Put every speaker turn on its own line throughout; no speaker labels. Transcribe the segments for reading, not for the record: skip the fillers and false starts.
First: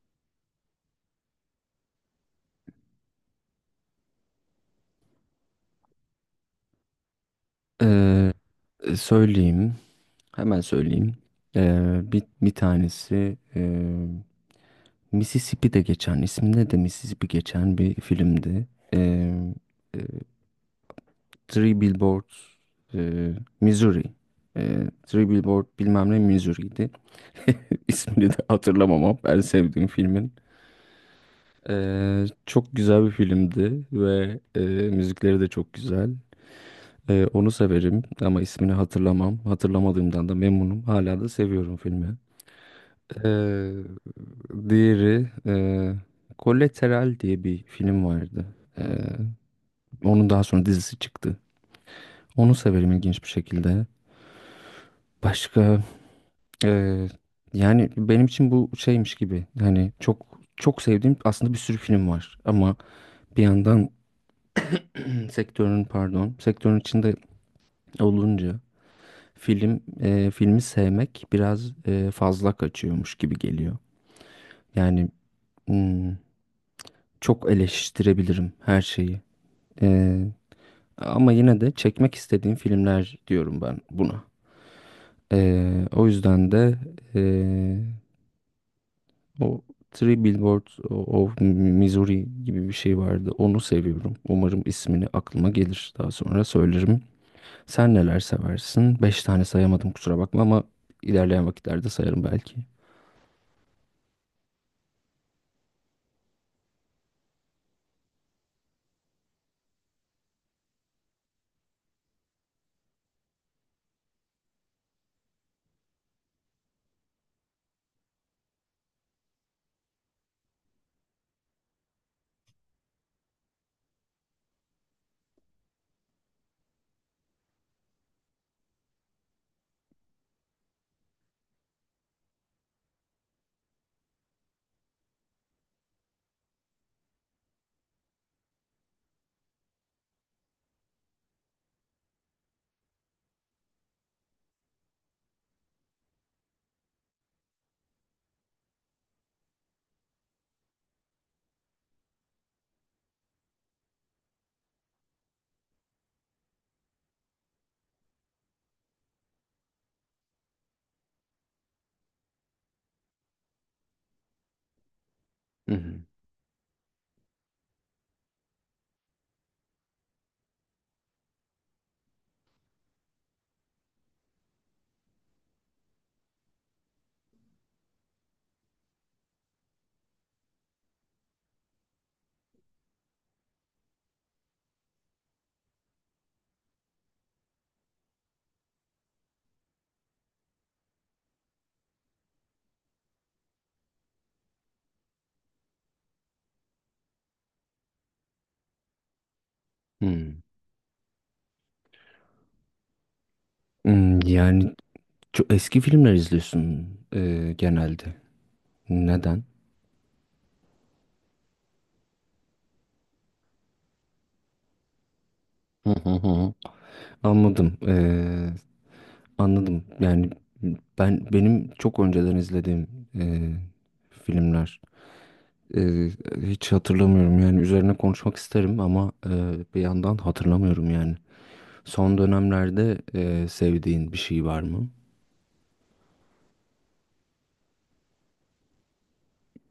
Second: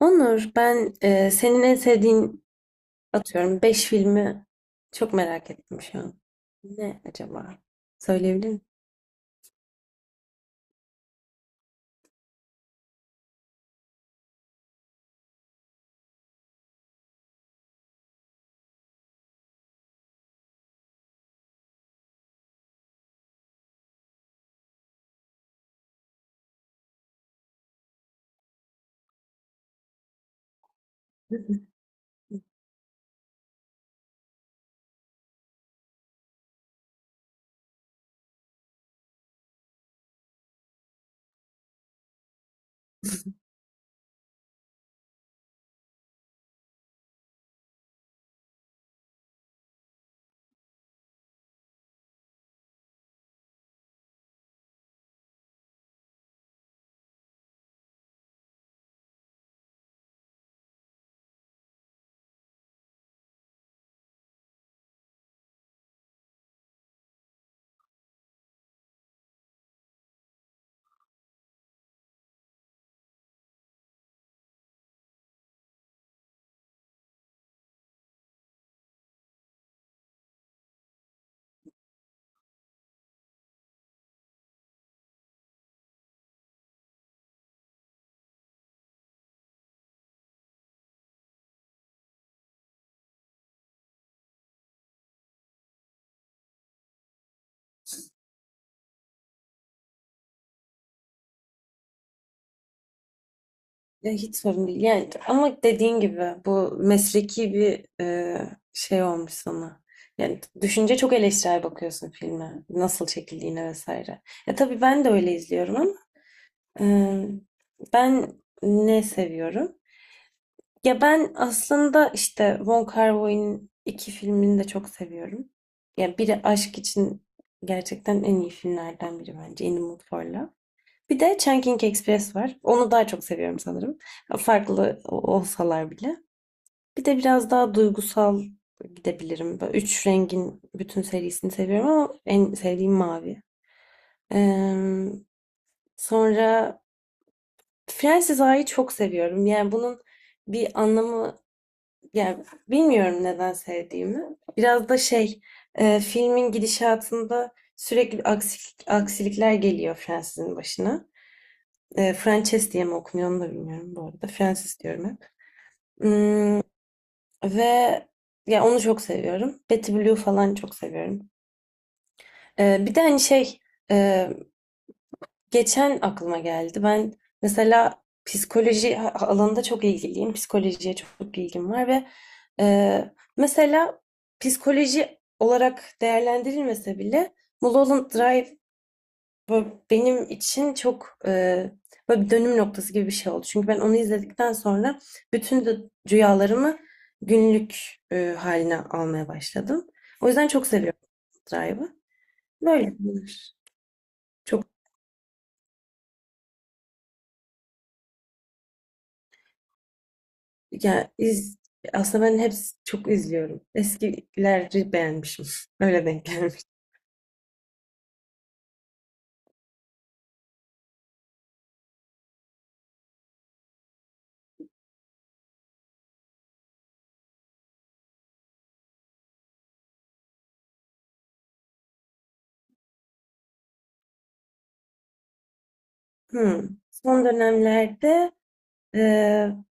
Onur, ben, senin en sevdiğin, atıyorum, 5 filmi çok merak ettim şu an. Ne acaba?
Eee,
Söyleyebilir
söyleyeyim. Hemen söyleyeyim. Bir tanesi Mississippi'de geçen, isminde de Mississippi geçen bir filmdi. Eee, eee, Three Billboards eee, Missouri. Three Billboard bilmem ne Missouri'ydi. İsmini de hatırlamam ama ben sevdiğim filmin.
misin?
Çok güzel bir filmdi ve müzikleri de çok güzel. Onu severim ama ismini hatırlamam. Hatırlamadığımdan da memnunum. Hala da seviyorum filmi. Ee, diğeri, Collateral diye bir film vardı. Ee, onun daha sonra dizisi çıktı. Onu severim ilginç bir şekilde. Başka e, yani benim için bu şeymiş gibi. Hani çok çok sevdiğim aslında bir sürü film var. Ama bir yandan sektörün pardon sektörün içinde olunca filmi sevmek biraz fazla kaçıyormuş gibi geliyor. Yani hmm, çok eleştirebilirim her şeyi. E, ama yine de çekmek istediğim filmler diyorum ben buna. E, o yüzden de e, o Three Billboards of Missouri gibi bir şey vardı. Onu seviyorum. Umarım ismini aklıma gelir. Daha sonra söylerim. Sen neler seversin? Beş tane sayamadım kusura bakma ama ilerleyen vakitlerde sayarım belki.
Ya, hiç sorun değil. Yani, ama dediğin gibi bu mesleki bir, şey olmuş sana. Yani düşünce çok eleştirel bakıyorsun filme. Nasıl çekildiğine vesaire. Ya, tabii ben de öyle izliyorum, ama e, ben ne seviyorum? Ya, ben aslında işte Wong Kar-wai'nin iki filmini de çok seviyorum. Ya, biri aşk için gerçekten en iyi filmlerden biri bence In the Mood for Love. Bir de Chungking Express var. Onu daha çok seviyorum sanırım. Farklı olsalar bile. Bir de biraz daha duygusal gidebilirim. Böyle üç rengin bütün serisini seviyorum, ama en sevdiğim mavi. Ee, Sonra Fransız A'yı çok seviyorum. Yani bunun bir anlamı... Ya, bilmiyorum neden sevdiğimi. Biraz da şey, filmin gidişatında sürekli aksilikler geliyor Francis'in başına. Frances diye mi okunuyor, onu da bilmiyorum bu arada. Francis diyorum hep.
Hı hı.
Hmm, Ve ya onu çok seviyorum. Betty Blue falan çok seviyorum. Bir de hani şey, e, geçen aklıma geldi. Ben mesela psikoloji alanında çok ilgiliyim. Psikolojiye çok ilgim var ve e, mesela psikoloji olarak değerlendirilmese bile Mulholland Drive böyle benim için çok, böyle bir dönüm noktası gibi bir şey oldu. Çünkü ben onu izledikten sonra bütün de rüyalarımı günlük haline almaya başladım. O
Hı.
yüzden çok seviyorum Drive'ı. Böyle bunlar. Çok
Yani çok eski filmler izliyorsun genelde. Neden?
Ya iz, Aslında ben hepsi çok izliyorum. Eskileri beğenmişim.
Hı
Öyle
hı
denk
hı.
gelmiş.
Anladım. Anladım. Yani benim çok önceden izlediğim e, filmler e, hiç hatırlamıyorum. Yani üzerine konuşmak isterim ama bir yandan hatırlamıyorum yani. Son dönemlerde sevdiğin bir şey var mı?
Hmm. Son dönemlerde, e,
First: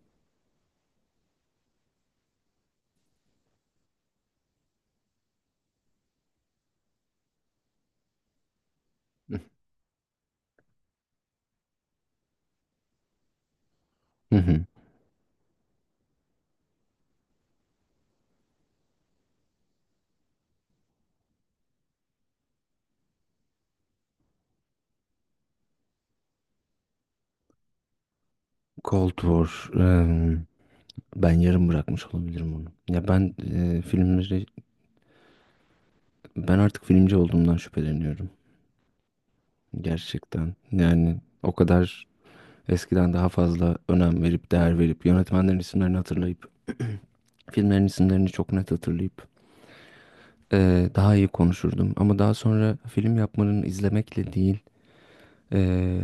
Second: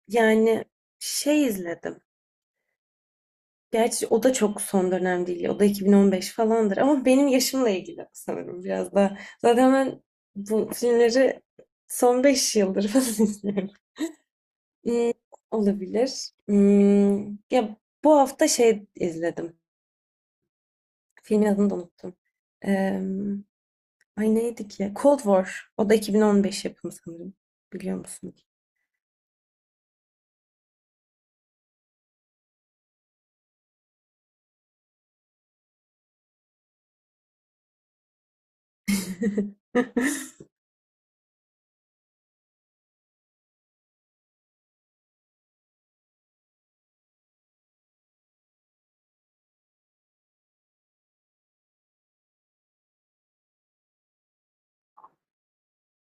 yani şey izledim. Gerçi o da çok son dönem değil. O da 2015 falandır. Ama benim yaşımla ilgili sanırım biraz da. Zaten ben bu filmleri son 5 yıldır falan izliyorum.
Hı hı.
Hmm, Olabilir. Ya, bu hafta şey izledim. Filmin adını da unuttum. Ay, neydi ki? Cold War. O da 2015 yapımı sanırım. Biliyor musun?
Cold War. Ben yarım bırakmış olabilirim onu. Ya ben e, filmleri Ben artık filmci olduğumdan şüpheleniyorum. Gerçekten. Yani o kadar eskiden daha fazla önem verip, değer verip, yönetmenlerin isimlerini hatırlayıp, filmlerin isimlerini çok net hatırlayıp daha iyi konuşurdum. Ama daha sonra film yapmanın izlemekle değil, eee,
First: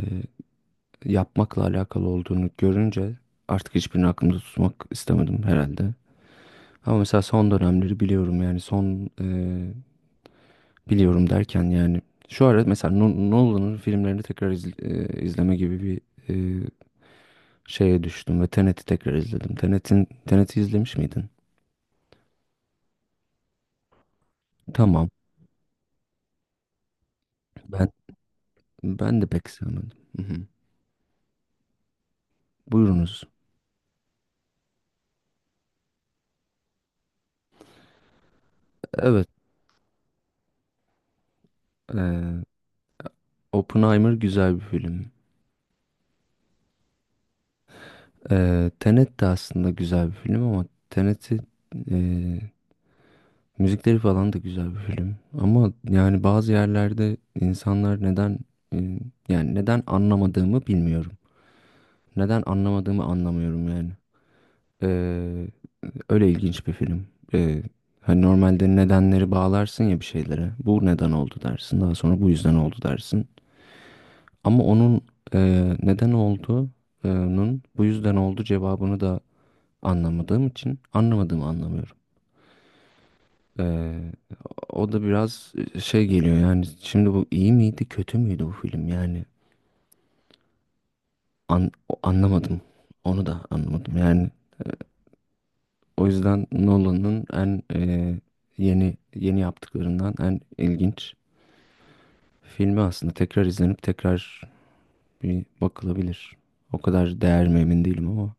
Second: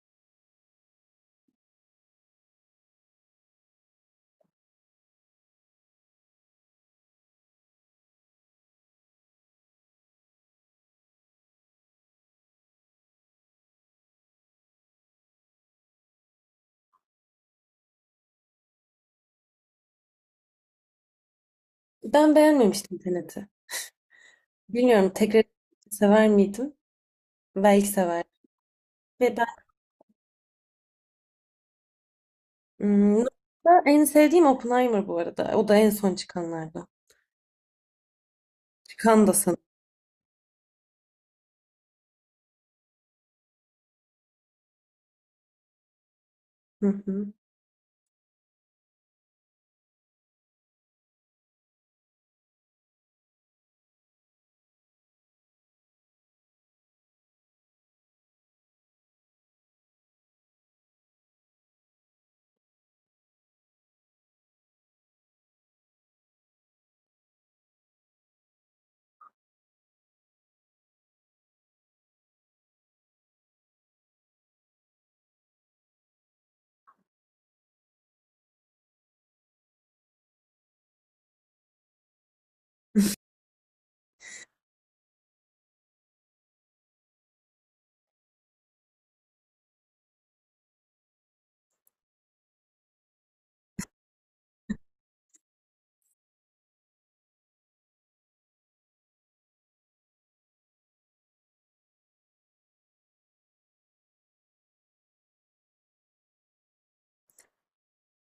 yapmakla alakalı olduğunu görünce artık hiçbirini aklımda tutmak istemedim herhalde. Ama mesela son dönemleri biliyorum yani son biliyorum derken yani şu ara mesela Nolan'ın filmlerini izleme gibi bir e, şeye düştüm ve Tenet'i tekrar izledim. Tenet'i izlemiş miydin?
Ben beğenmemiştim Tenet'i.
Tamam.
Bilmiyorum, tekrar sever miydim? Belki
Ben
sever.
ben de
Ve ben,
pek sevmedim. Hı hı. Buyurunuz.
Nolan'da en sevdiğim Oppenheimer bu arada. O da en son çıkanlardan.
Evet.
Çıkan da sanırım.
E, Oppenheimer güzel bir film.
Hı hı.
Tenet de aslında güzel bir film ama Tenet'i e, müzikleri falan da güzel bir film. Ama yani bazı yerlerde insanlar e, yani neden anlamadığımı bilmiyorum. Neden anlamadığımı anlamıyorum yani. Ee, öyle ilginç bir film. Ee, hani normalde nedenleri bağlarsın ya bir şeylere. Bu neden oldu dersin. Daha sonra bu yüzden oldu dersin. Ama onun e, neden olduğunun bu yüzden oldu cevabını da anlamadığım için anlamadığımı anlamıyorum. Ee, o da biraz şey geliyor yani. Şimdi bu iyi miydi kötü müydü bu film yani. An- anlamadım. Onu da anlamadım. Yani o yüzden Nolan'ın en yeni yeni yaptıklarından en ilginç filmi aslında. Tekrar izlenip tekrar bir bakılabilir. O kadar değer mi emin değilim ama.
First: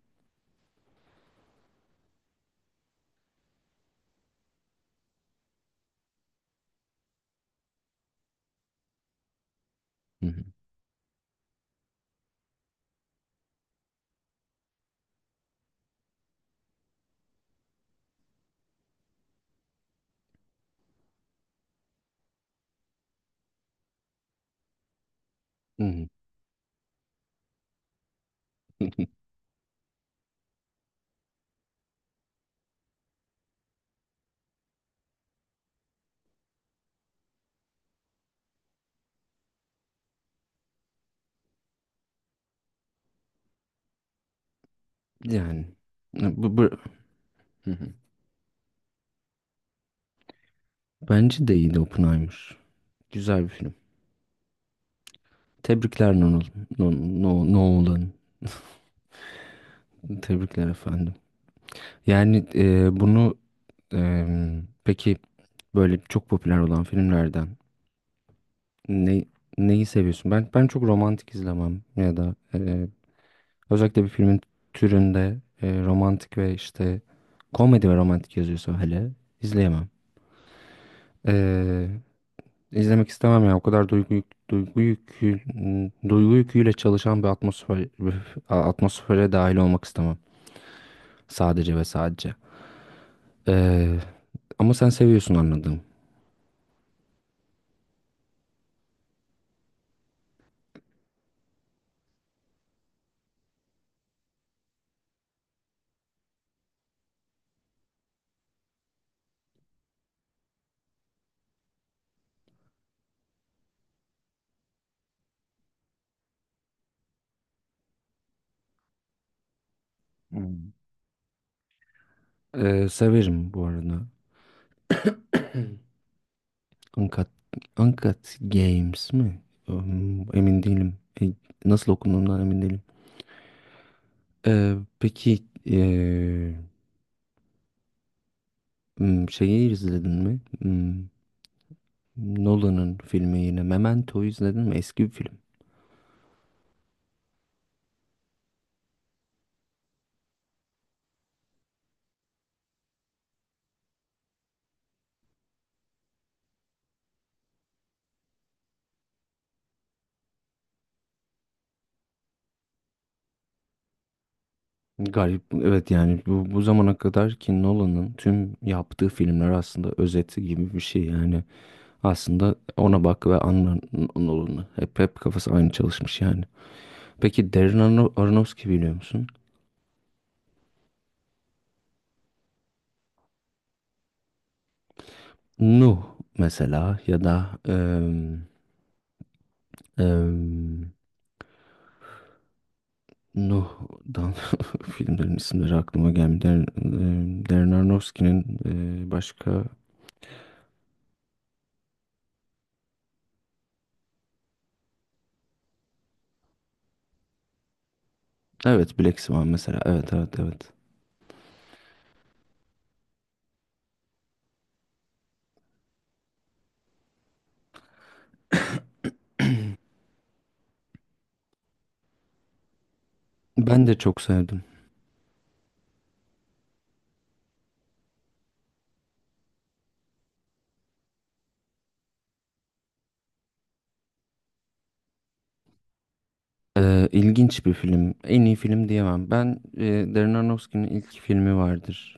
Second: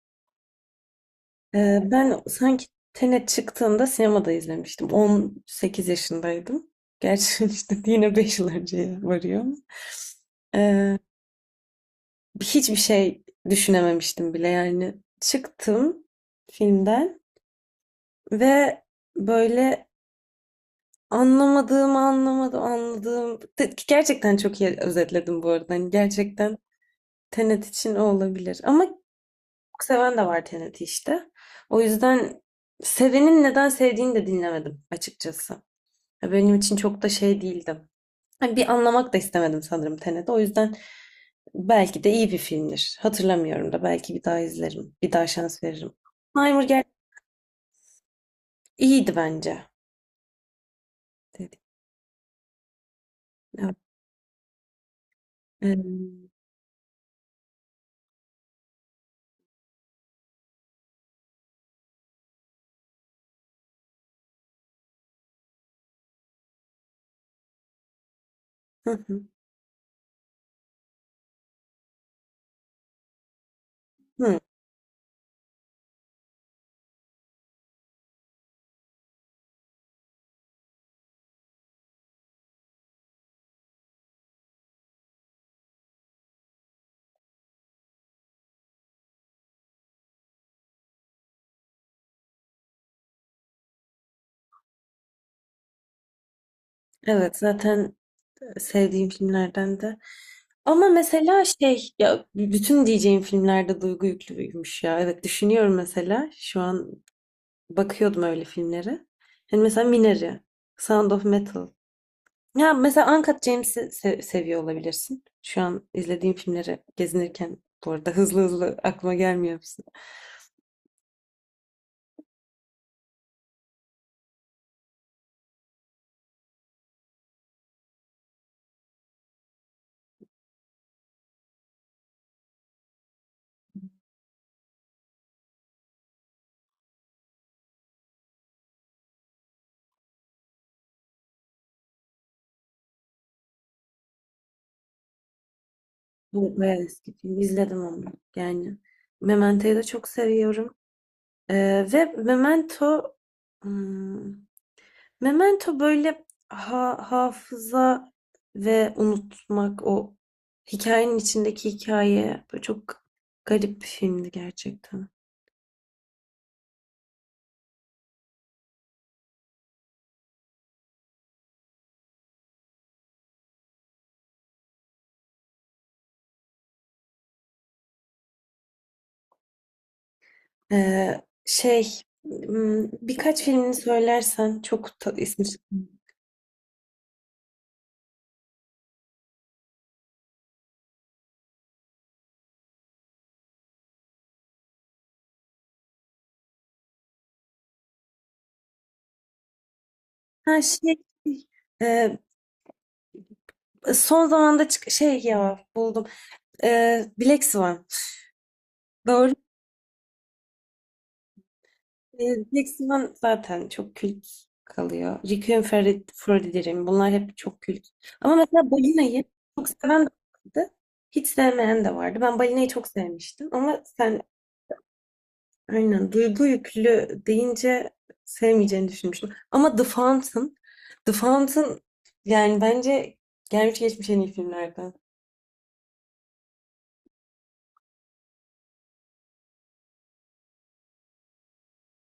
Ben sanki Tenet çıktığında sinemada izlemiştim. 18 yaşındaydım. Gerçi işte yine 5 yıl önceye varıyor.
Hı hı.
Hiçbir şey düşünememiştim bile yani. Çıktım filmden ve böyle anlamadığım, anlamadım, anladığım. Gerçekten çok iyi özetledim bu arada.
Hı
Hani
hı.
gerçekten Tenet için o olabilir. Ama çok seven de var Tenet'i işte. O yüzden sevenin neden sevdiğini de dinlemedim açıkçası. Ya, benim için çok da şey değildi. Hani bir anlamak da istemedim sanırım Tenet'i. O yüzden belki de iyi bir filmdir. Hatırlamıyorum da, belki bir daha izlerim. Bir daha şans
Yani
veririm.
e, bu, bu
Primer
Hı hı.
iyiydi bence.
Bence de
Dedi.
iyiydi Oppenheimer. Güzel bir film.
Evet. Ee,
Tebrikler Nolan. No, no, Nolan. Tebrikler efendim. Yani bunu e, peki böyle çok popüler olan filmlerden
hı hı.
Ne, neyi seviyorsun? Ben çok romantik izlemem ya da özellikle bir
Hı.
filmin türünde, romantik ve işte komedi ve romantik yazıyorsa hele izleyemem. E, izlemek istemem ya. O kadar duygu yükü, duygu yüküyle çalışan bir atmosfer atmosfere dahil olmak istemem. Sadece ve sadece. E, ama sen seviyorsun anladım.
Evet, zaten sevdiğim filmlerden de. Ama mesela şey, ya bütün diyeceğim filmlerde duygu yüklüymüş ya. Evet, düşünüyorum, mesela şu an bakıyordum öyle filmlere. Hani mesela Minari, Sound of Metal. Ya, mesela Uncut James'i seviyor olabilirsin. Şu an izlediğim filmleri gezinirken bu arada hızlı hızlı aklıma gelmiyor musun?
Hmm. Severim bu arada. Uncut, Uncut Games mi? Emin değilim. E, Nasıl okunduğundan emin değilim. Ee, peki ee, şeyi izledin mi? Nolan'ın filmi yine Memento'yu izledin mi? Eski bir film.
Bu bayağı eski film. İzledim onu. Yani Memento'yu da çok seviyorum. Ve hmm, Memento böyle, hafıza ve unutmak, o hikayenin içindeki hikaye, böyle çok garip bir filmdi gerçekten.
Garip. Evet yani bu zamana kadar ki Nolan'ın tüm yaptığı filmler aslında özeti gibi bir şey. Yani aslında ona bak ve anla Nolan'ı. Hep kafası aynı çalışmış yani. Peki Aronofsky biliyor musun?
Şey, birkaç filmini söylersen çok ismi...
Nuh mesela ya da em, Nuh'dan filmlerin isimleri aklıma gelmiyor. Darren Aronofsky'nin başka
Ha şey, e, son zamanda şey ya, buldum. Black Swan.
evet Black
Doğru.
Swan mesela, evet, evet, evet.
E, Black Swan zaten çok kült kalıyor. Requiem for a Dream. Bunlar hep çok kült. Ama mesela Balina'yı çok seven de vardı. Hiç sevmeyen de vardı. Ben Balina'yı çok sevmiştim. Ama
Ben de çok
sen...
sevdim.
Aynen. Duygu yüklü deyince sevmeyeceğini düşünmüştüm. Ama The Fountain, The Fountain yani bence gelmiş geçmiş en iyi filmlerden.
İlginç bir film. En iyi film diyemem. Darren Aronofsky'nin ilk filmi vardır.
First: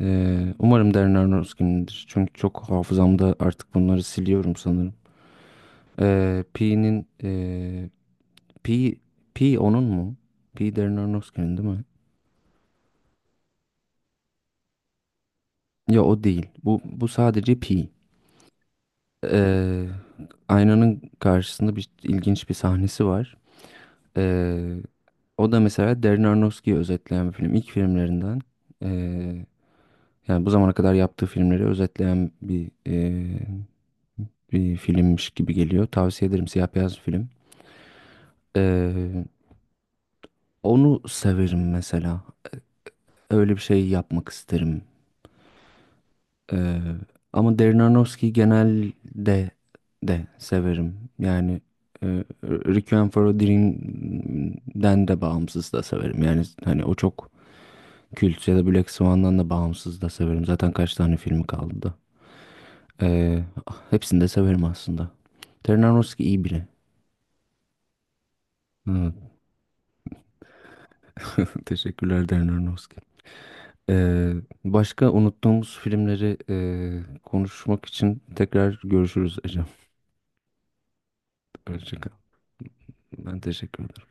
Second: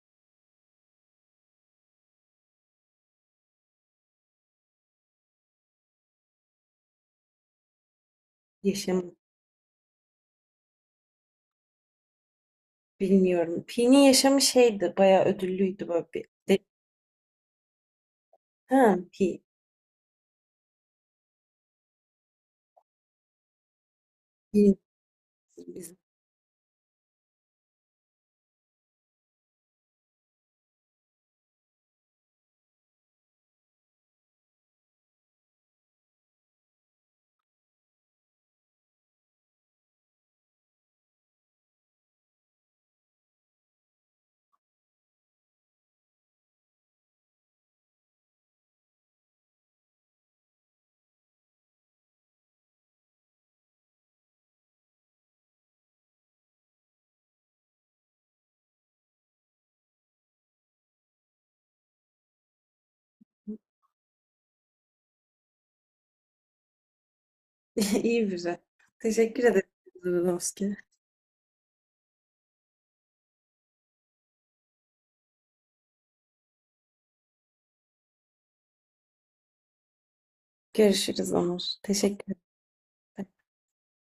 Umarım Darren Aronofsky'nindir. Çünkü çok hafızamda artık bunları siliyorum sanırım. Ee, Pi'nin Pi,
Yaşamı
Pi onun mu? Pi Darren Aronofsky'nin değil mi?
bilmiyorum. Pi'nin yaşamı şeydi, bayağı ödüllüydü
Ya
böyle
o
bir.
değil. Bu sadece Pi.
Ha, Pi.
Ee, aynanın karşısında bir ilginç bir sahnesi var. Ee,
İyi,
o da
güzel.
mesela Darren Aronofsky'yi özetleyen bir film. İlk filmlerinden. ee, yani bu zamana kadar yaptığı filmleri özetleyen bir filmmiş gibi geliyor. Tavsiye ederim. Siyah beyaz bir film. Ee, onu severim mesela. Öyle bir şey yapmak isterim. Ee, ama Darren Aronofsky'yi genelde de severim. Yani e, Requiem for a Dream'den de bağımsız da severim. Yani hani o çok kült ya da Black Swan'dan da bağımsız da severim. Zaten kaç tane filmi kaldı da. Ee, hepsini de severim aslında. Darren Aronofsky iyi biri.
İyi güzel.
Evet.
Teşekkür ederim. Zırnovski.
Teşekkürler Darren Aronofsky. Ee, başka unuttuğumuz filmleri konuşmak için tekrar görüşürüz Ecem.
Görüşürüz Onur.
Hoşça kal.
Teşekkür ederim.
Ben teşekkür ederim.